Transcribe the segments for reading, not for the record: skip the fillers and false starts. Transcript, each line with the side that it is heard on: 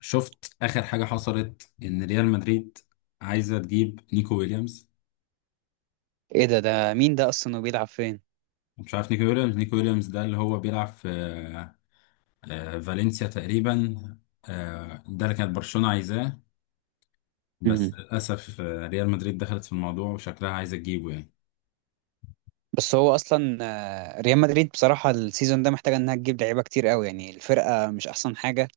left: شفت اخر حاجه حصلت ان ريال مدريد عايزه تجيب نيكو ويليامز.
right: ايه ده مين ده اصلا وبيلعب فين؟
left: مش عارف، نيكو ويليامز، ده اللي هو بيلعب في فالنسيا تقريبا. ده اللي كانت برشلونه عايزاه، بس
right: مم.
left: للاسف ريال مدريد دخلت في الموضوع وشكلها عايزه تجيبه يعني.
right: بس هو اصلا، ريال مدريد بصراحه السيزون ده محتاجه انها تجيب لعيبه كتير قوي، يعني الفرقه مش احسن حاجه.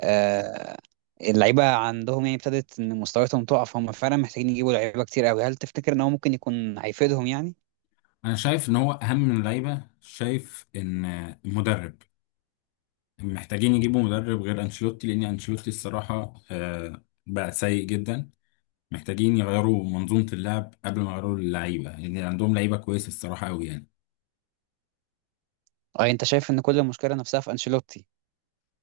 right: آه، اللعيبه عندهم يعني ابتدت ان مستوياتهم تقع، فهم فعلا محتاجين يجيبوا لعيبه كتير قوي. هل تفتكر ان هو ممكن يكون هيفيدهم يعني؟
left: انا شايف ان هو اهم من اللعيبه، شايف ان المدرب محتاجين يجيبوا مدرب غير انشيلوتي، لان انشيلوتي الصراحه بقى سيء جدا. محتاجين يغيروا منظومة اللعب قبل ما يغيروا اللعيبة، يعني عندهم لعيبة كويسة الصراحة أوي يعني.
right: اه، انت شايف ان كل المشكله نفسها في انشيلوتي؟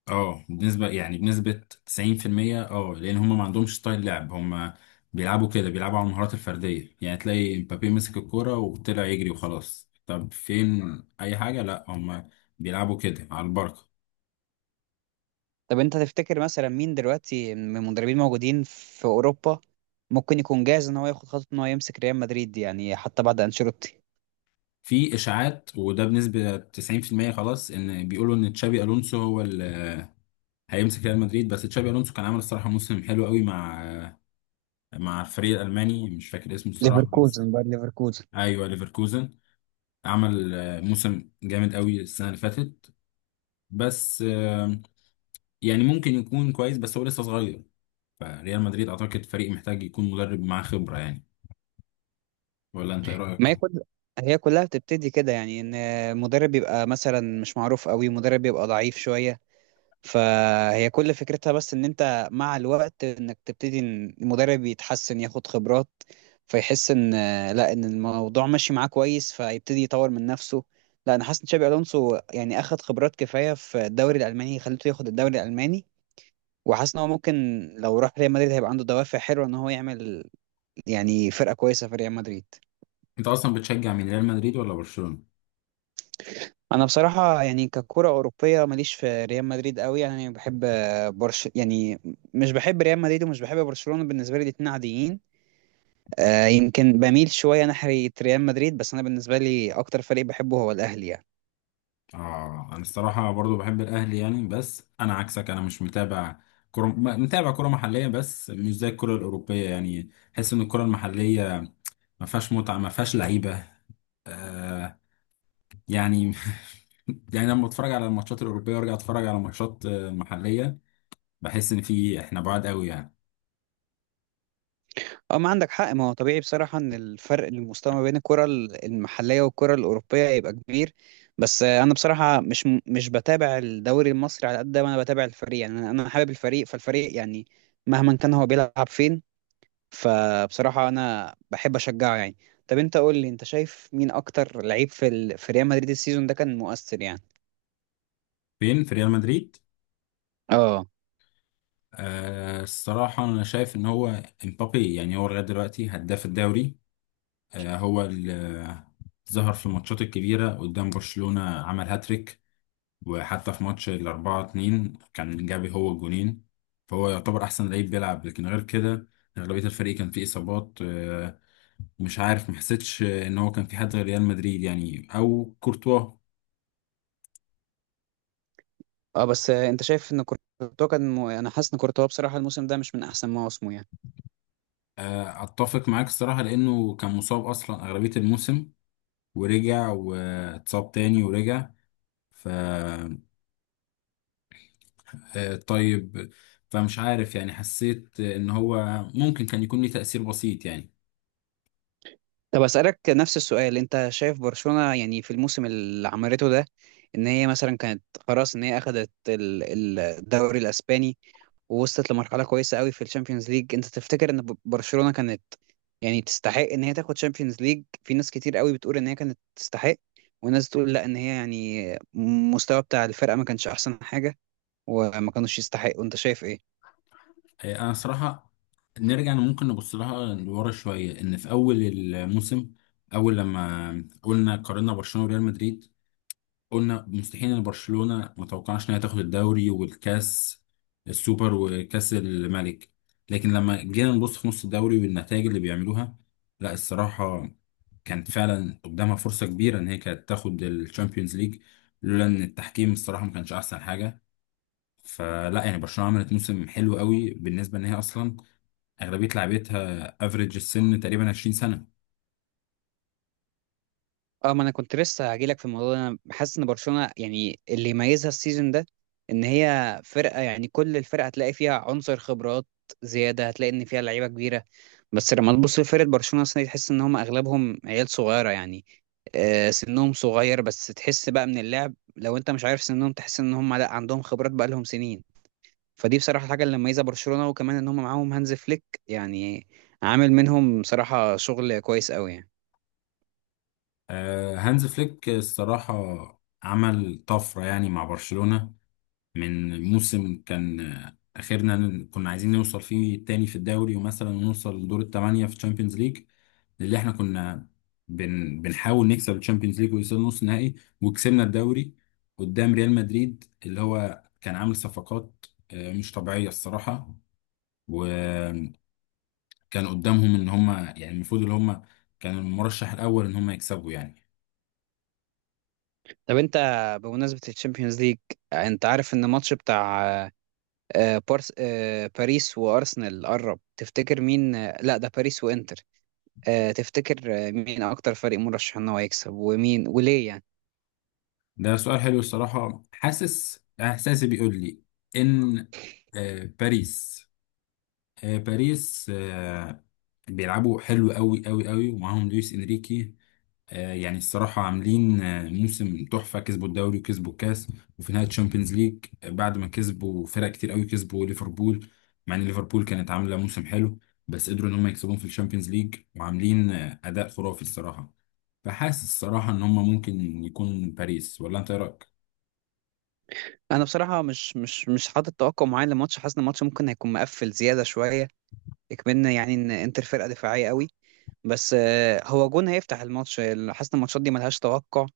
left: اه، بنسبة يعني بنسبة 90%، اه لأن هم ما عندهمش ستايل لعب. هم بيلعبوا كده، بيلعبوا على المهارات الفردية، يعني تلاقي مبابي مسك الكورة وطلع يجري وخلاص. طب فين أي حاجة؟ لا، هم بيلعبوا كده على البركة.
right: طب انت تفتكر مثلا مين دلوقتي من المدربين موجودين في اوروبا ممكن يكون جاهز ان هو ياخد خطوه ان هو يمسك ريال مدريد، يعني حتى بعد انشيلوتي؟
left: في إشاعات، وده بنسبة 90% خلاص، إن بيقولوا إن تشابي ألونسو هو اللي هيمسك ريال مدريد. بس تشابي ألونسو كان عامل الصراحة موسم حلو قوي مع مع الفريق الالماني، مش فاكر اسمه الصراحه بس.
right: ليفركوزن بقى، ليفركوزن.
left: ايوه، ليفركوزن. عمل موسم جامد قوي السنه اللي فاتت، بس يعني ممكن يكون كويس بس هو لسه صغير. فريال مدريد اعتقد فريق محتاج يكون مدرب معاه خبره يعني. ولا انت ايه
right: ما
left: رايك؟
right: هي كل هي كلها بتبتدي كده، يعني ان مدرب بيبقى مثلا مش معروف قوي، مدرب بيبقى ضعيف شوية. فهي كل فكرتها بس ان انت مع الوقت انك تبتدي ان المدرب يتحسن، ياخد خبرات، فيحس ان لا ان الموضوع ماشي معاه كويس، فيبتدي يطور من نفسه. لا، انا حاسس ان تشابي الونسو يعني اخد خبرات كفاية في الدوري الالماني، خليته ياخد الدوري الالماني. وحاسس ان هو ممكن، لو راح ريال مدريد هيبقى عنده دوافع حلوة ان هو يعمل يعني فرقة كويسة في ريال مدريد.
left: انت اصلا بتشجع من ريال مدريد ولا برشلونه؟
right: انا بصراحه يعني ككره اوروبيه ماليش في ريال مدريد قوي، يعني بحب برش يعني. مش بحب ريال مدريد ومش بحب برشلونه، بالنسبه لي الاتنين عاديين. يمكن بميل شويه ناحيه ريال مدريد، بس انا بالنسبه لي اكتر فريق بحبه هو الاهلي يعني.
left: اه، انا الصراحه برضو بحب الاهلي يعني، بس انا عكسك، انا مش متابع كرة، متابع كرة محلية بس مش زي الكرة الأوروبية. يعني حس إن الكرة المحلية ما فيهاش متعه، ما فيهاش لعيبه. آه يعني يعني لما اتفرج على الماتشات الاوروبيه وارجع اتفرج على ماتشات محليه، بحس ان في احنا بعاد قوي يعني.
right: اه، ما عندك حق. ما هو طبيعي بصراحه ان الفرق المستوى ما بين الكره المحليه والكره الاوروبيه يبقى كبير. بس انا بصراحه مش بتابع الدوري المصري على قد ما انا بتابع الفريق، يعني انا حابب الفريق، فالفريق يعني مهما كان هو بيلعب فين، فبصراحة أنا بحب أشجعه يعني. طب أنت قول لي، أنت شايف مين أكتر لعيب في ريال مدريد السيزون ده كان مؤثر يعني؟
left: فين في ريال مدريد؟
right: اه.
left: آه الصراحه انا شايف ان هو امبابي، يعني هو لغايه دلوقتي هداف الدوري. آه، هو اللي ظهر في الماتشات الكبيره، قدام برشلونه عمل هاتريك، وحتى في ماتش الأربعة اتنين كان جابي هو الجونين. فهو يعتبر أحسن لعيب بيلعب، لكن غير كده أغلبية الفريق كان فيه إصابات. مش عارف، محسيتش إن هو كان في حد غير ريال مدريد يعني، أو كورتوا.
right: اه، بس انت شايف ان كورتوا كان انا حاسس ان كورتوا بصراحه الموسم ده مش من احسن مواسمه يعني.
left: أتفق معاك الصراحة، لأنه كان مصاب أصلا أغلبية الموسم، ورجع واتصاب تاني ورجع، ف آه، طيب، فمش عارف يعني، حسيت إن هو ممكن كان يكون ليه تأثير بسيط يعني.
right: طب اسالك نفس السؤال، انت شايف برشلونه يعني في الموسم اللي عملته ده ان هي مثلا كانت خلاص، ان هي اخذت الدوري الاسباني ووصلت لمرحله كويسه قوي في الشامبيونز ليج. انت تفتكر ان برشلونه كانت يعني تستحق ان هي تاخد شامبيونز ليج؟ في ناس كتير قوي بتقول ان هي كانت تستحق، وناس تقول لا، ان هي يعني المستوى بتاع الفرقه ما كانش احسن حاجه وما كانوش يستحقوا. انت شايف ايه؟
left: انا صراحه نرجع، ممكن نبص لها لورا شويه. ان في اول الموسم، اول لما قلنا قارنا برشلونه وريال مدريد، قلنا مستحيل ان برشلونه، ما توقعناش انها تاخد الدوري والكاس السوبر وكاس الملك. لكن لما جينا نبص في نص الدوري والنتائج اللي بيعملوها، لا الصراحه كانت فعلا قدامها فرصه كبيره ان هي كانت تاخد الشامبيونز ليج، لولا ان التحكيم الصراحه ما كانش احسن حاجه. فلا يعني برشلونه عملت موسم حلو قوي بالنسبه ان هي اصلا اغلبيه لعيبتها افريج السن تقريبا 20 سنه.
right: اه، ما انا كنت لسه هجيلك في الموضوع ده. انا حاسس ان برشلونه يعني اللي يميزها السيزون ده ان هي فرقه، يعني كل الفرقه هتلاقي فيها عنصر خبرات زياده، هتلاقي ان فيها لعيبه كبيره. بس لما تبص لفرقة برشلونة السنة دي، تحس ان هم اغلبهم عيال صغيرة يعني. سنهم صغير، بس تحس بقى من اللعب لو انت مش عارف سنهم، تحس ان هم لا عندهم خبرات، بقى لهم سنين. فدي بصراحة الحاجة اللي مميزة برشلونة، وكمان ان هم معاهم هانز فليك يعني، عامل منهم بصراحة شغل كويس قوي يعني.
left: هانز فليك الصراحه عمل طفره يعني مع برشلونه، من موسم كان اخرنا كنا عايزين نوصل فيه تاني في الدوري ومثلا نوصل لدور الثمانيه في تشامبيونز ليج، اللي احنا كنا بنحاول نكسب الشامبيونز ليج ويوصل نص نهائي. وكسبنا الدوري قدام ريال مدريد، اللي هو كان عامل صفقات مش طبيعية الصراحة. كان قدامهم ان هم يعني المفروض اللي هم، كان المرشح الاول ان هم يكسبوا يعني.
right: طب انت، بمناسبة الشامبيونز ليج، انت عارف ان الماتش بتاع آه، بارس آه، باريس وارسنال قرب؟ تفتكر مين، لا، ده باريس وانتر. تفتكر مين اكتر فريق مرشح ان هو يكسب ومين وليه يعني؟
left: ده سؤال حلو الصراحه، حاسس احساسي بيقول لي ان آه، باريس باريس بيلعبوا حلو قوي قوي قوي، ومعاهم لويس انريكي. يعني الصراحة عاملين موسم تحفة، كسبوا الدوري وكسبوا الكاس، وفي نهاية الشامبيونز ليج بعد ما كسبوا فرق كتير قوي، كسبوا ليفربول، مع ان ليفربول كانت عاملة موسم حلو، بس قدروا ان هم يكسبوهم في الشامبيونز ليج، وعاملين أداء خرافي الصراحة. فحاسس الصراحة ان هم ممكن يكون باريس، ولا انت إيه رأيك؟
right: انا بصراحه مش حاطط توقع معين للماتش، حاسس ان الماتش ممكن هيكون مقفل زياده شويه، يكملنا يعني ان انتر فرقه دفاعيه قوي، بس هو جون هيفتح الماتش. حاسس ان الماتشات دي ملهاش توقع.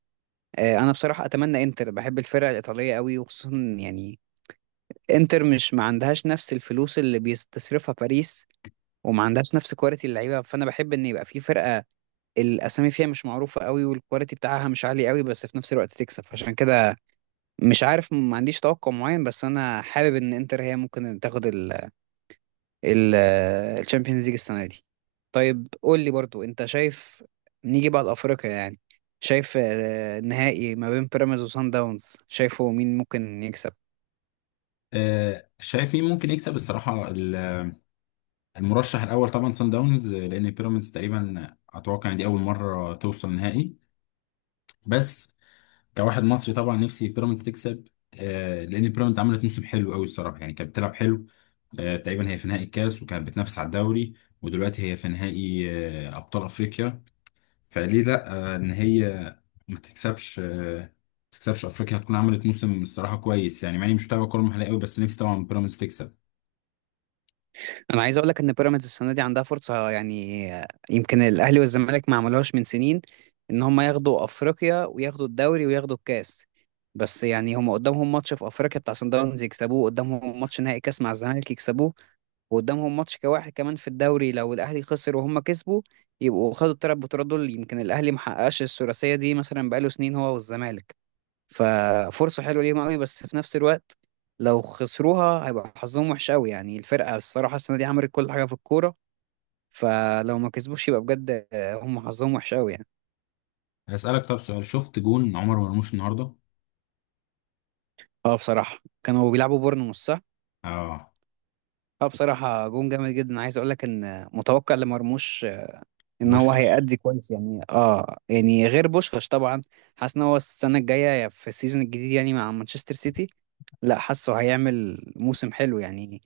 right: انا بصراحه اتمنى انتر، بحب الفرقه الايطاليه قوي وخصوصا يعني انتر مش ما عندهاش نفس الفلوس اللي بيستصرفها باريس، وما عندهاش نفس كواليتي اللعيبه، فانا بحب ان يبقى في فرقه الاسامي فيها مش معروفه قوي والكواليتي بتاعها مش عالي قوي، بس في نفس الوقت تكسب. فعشان كده مش عارف ما عنديش توقع معين، بس انا حابب ان انتر هي ممكن تاخد ال ال الشامبيونز ليج السنه دي. طيب قول لي برضو، انت شايف، نيجي بعد افريقيا يعني، شايف النهائي ما بين بيراميدز وسان داونز، شايفه مين ممكن يكسب؟
left: شايف مين ممكن يكسب الصراحة؟ المرشح الأول طبعا سان داونز، لأن بيراميدز تقريبا أتوقع إن دي أول مرة توصل نهائي، بس كواحد مصري طبعا نفسي بيراميدز تكسب. لان بيراميدز عملت موسم حلو قوي الصراحه، يعني كانت بتلعب حلو. تقريبا هي في نهائي الكاس، وكانت بتنافس على الدوري، ودلوقتي هي في نهائي ابطال افريقيا. فليه لا ان هي ما تكسبش آه، ما تكسبش؟ هتكون عملت موسم الصراحه كويس يعني، مع اني مش متابع كوره محليه قوي، بس نفسي طبعا بيراميدز تكسب.
right: انا عايز اقول لك ان بيراميدز السنه دي عندها فرصه، يعني يمكن الاهلي والزمالك ما عملوهاش من سنين، ان هم ياخدوا افريقيا وياخدوا الدوري وياخدوا الكاس. بس يعني هم قدامهم ماتش في افريقيا بتاع سان داونز يكسبوه، قدامهم ماتش نهائي كاس مع الزمالك يكسبوه، وقدامهم ماتش كواحد كمان في الدوري، لو الاهلي خسر وهم كسبوا يبقوا خدوا الثلاث بطولات دول. يمكن الاهلي ما حققش الثلاثيه دي مثلا بقاله سنين، هو والزمالك. ففرصة حلوة ليهم قوي، بس في نفس الوقت لو خسروها هيبقى حظهم وحش قوي يعني. الفرقة الصراحة السنة دي عملت كل حاجة في الكورة، فلو ما كسبوش يبقى بجد هم حظهم وحش قوي يعني.
left: هسالك طب سؤال، شفت جون عمر مرموش النهارده؟
right: اه، بصراحة كانوا بيلعبوا بورنموث، صح؟
left: اه
right: اه، بصراحة جون جامد جدا. عايز اقول لك ان متوقع لمرموش ان هو
left: بوشكاش.
right: هيأدي كويس يعني، اه يعني غير بوشكاش طبعا. حاسس ان هو السنه الجايه في السيزون الجديد يعني، مع مانشستر سيتي، لا حاسه هيعمل موسم حلو يعني،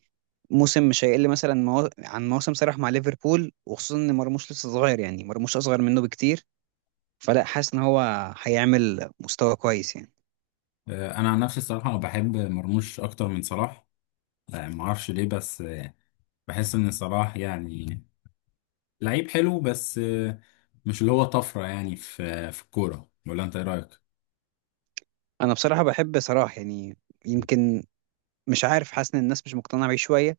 right: موسم مش هيقل مثلا عن موسم صلاح مع ليفربول، وخصوصا ان مرموش لسه صغير يعني، مرموش اصغر منه بكتير. فلا حاسس ان هو هيعمل مستوى كويس يعني.
left: انا عن نفسي الصراحه بحب مرموش اكتر من صلاح. ما اعرفش ليه، بس بحس ان صلاح يعني لعيب حلو، بس مش اللي هو طفره يعني في في الكوره. ولا انت ايه رايك؟
right: انا بصراحه بحب صلاح يعني، يمكن مش عارف، حاسس ان الناس مش مقتنعه بيه شويه،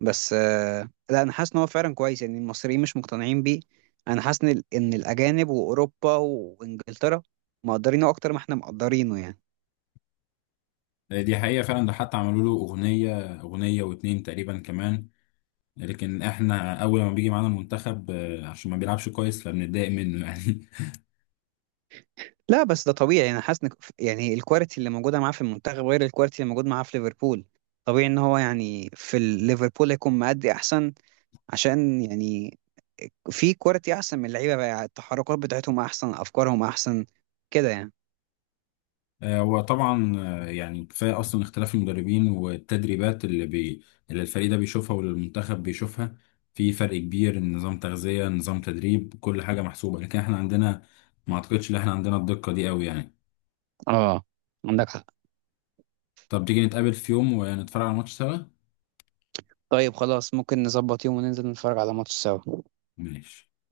right: بس لا، انا حاسس ان هو فعلا كويس يعني. المصريين مش مقتنعين بيه. انا حاسس ان إن الاجانب واوروبا وانجلترا مقدرينه اكتر ما احنا مقدرينه يعني.
left: دي حقيقه فعلا، ده حتى عملوا له اغنيه، اغنيه واتنين تقريبا كمان، لكن احنا اول ما بيجي معانا المنتخب عشان ما بيلعبش كويس فبنتضايق منه يعني.
right: لا بس ده طبيعي. انا حاسس ان يعني الكواليتي اللي موجوده معاه في المنتخب غير الكواليتي اللي موجود معاه في ليفربول. طبيعي ان هو يعني في ليفربول هيكون مادي احسن، عشان يعني في كواليتي احسن من اللعيبه بقى يعني، التحركات بتاعتهم احسن، افكارهم احسن كده يعني.
left: وطبعا يعني كفايه اصلا اختلاف المدربين والتدريبات اللي الفريق ده بيشوفها واللي المنتخب بيشوفها. في فرق كبير، نظام تغذيه، نظام تدريب، كل حاجه محسوبه، لكن احنا عندنا ما اعتقدش ان احنا عندنا الدقه دي قوي يعني.
right: اه، عندك حق.
left: طب تيجي نتقابل في يوم ونتفرج على ماتش سوا؟
right: طيب خلاص، ممكن نظبط يوم وننزل نتفرج على ماتش سوا.
left: ماشي.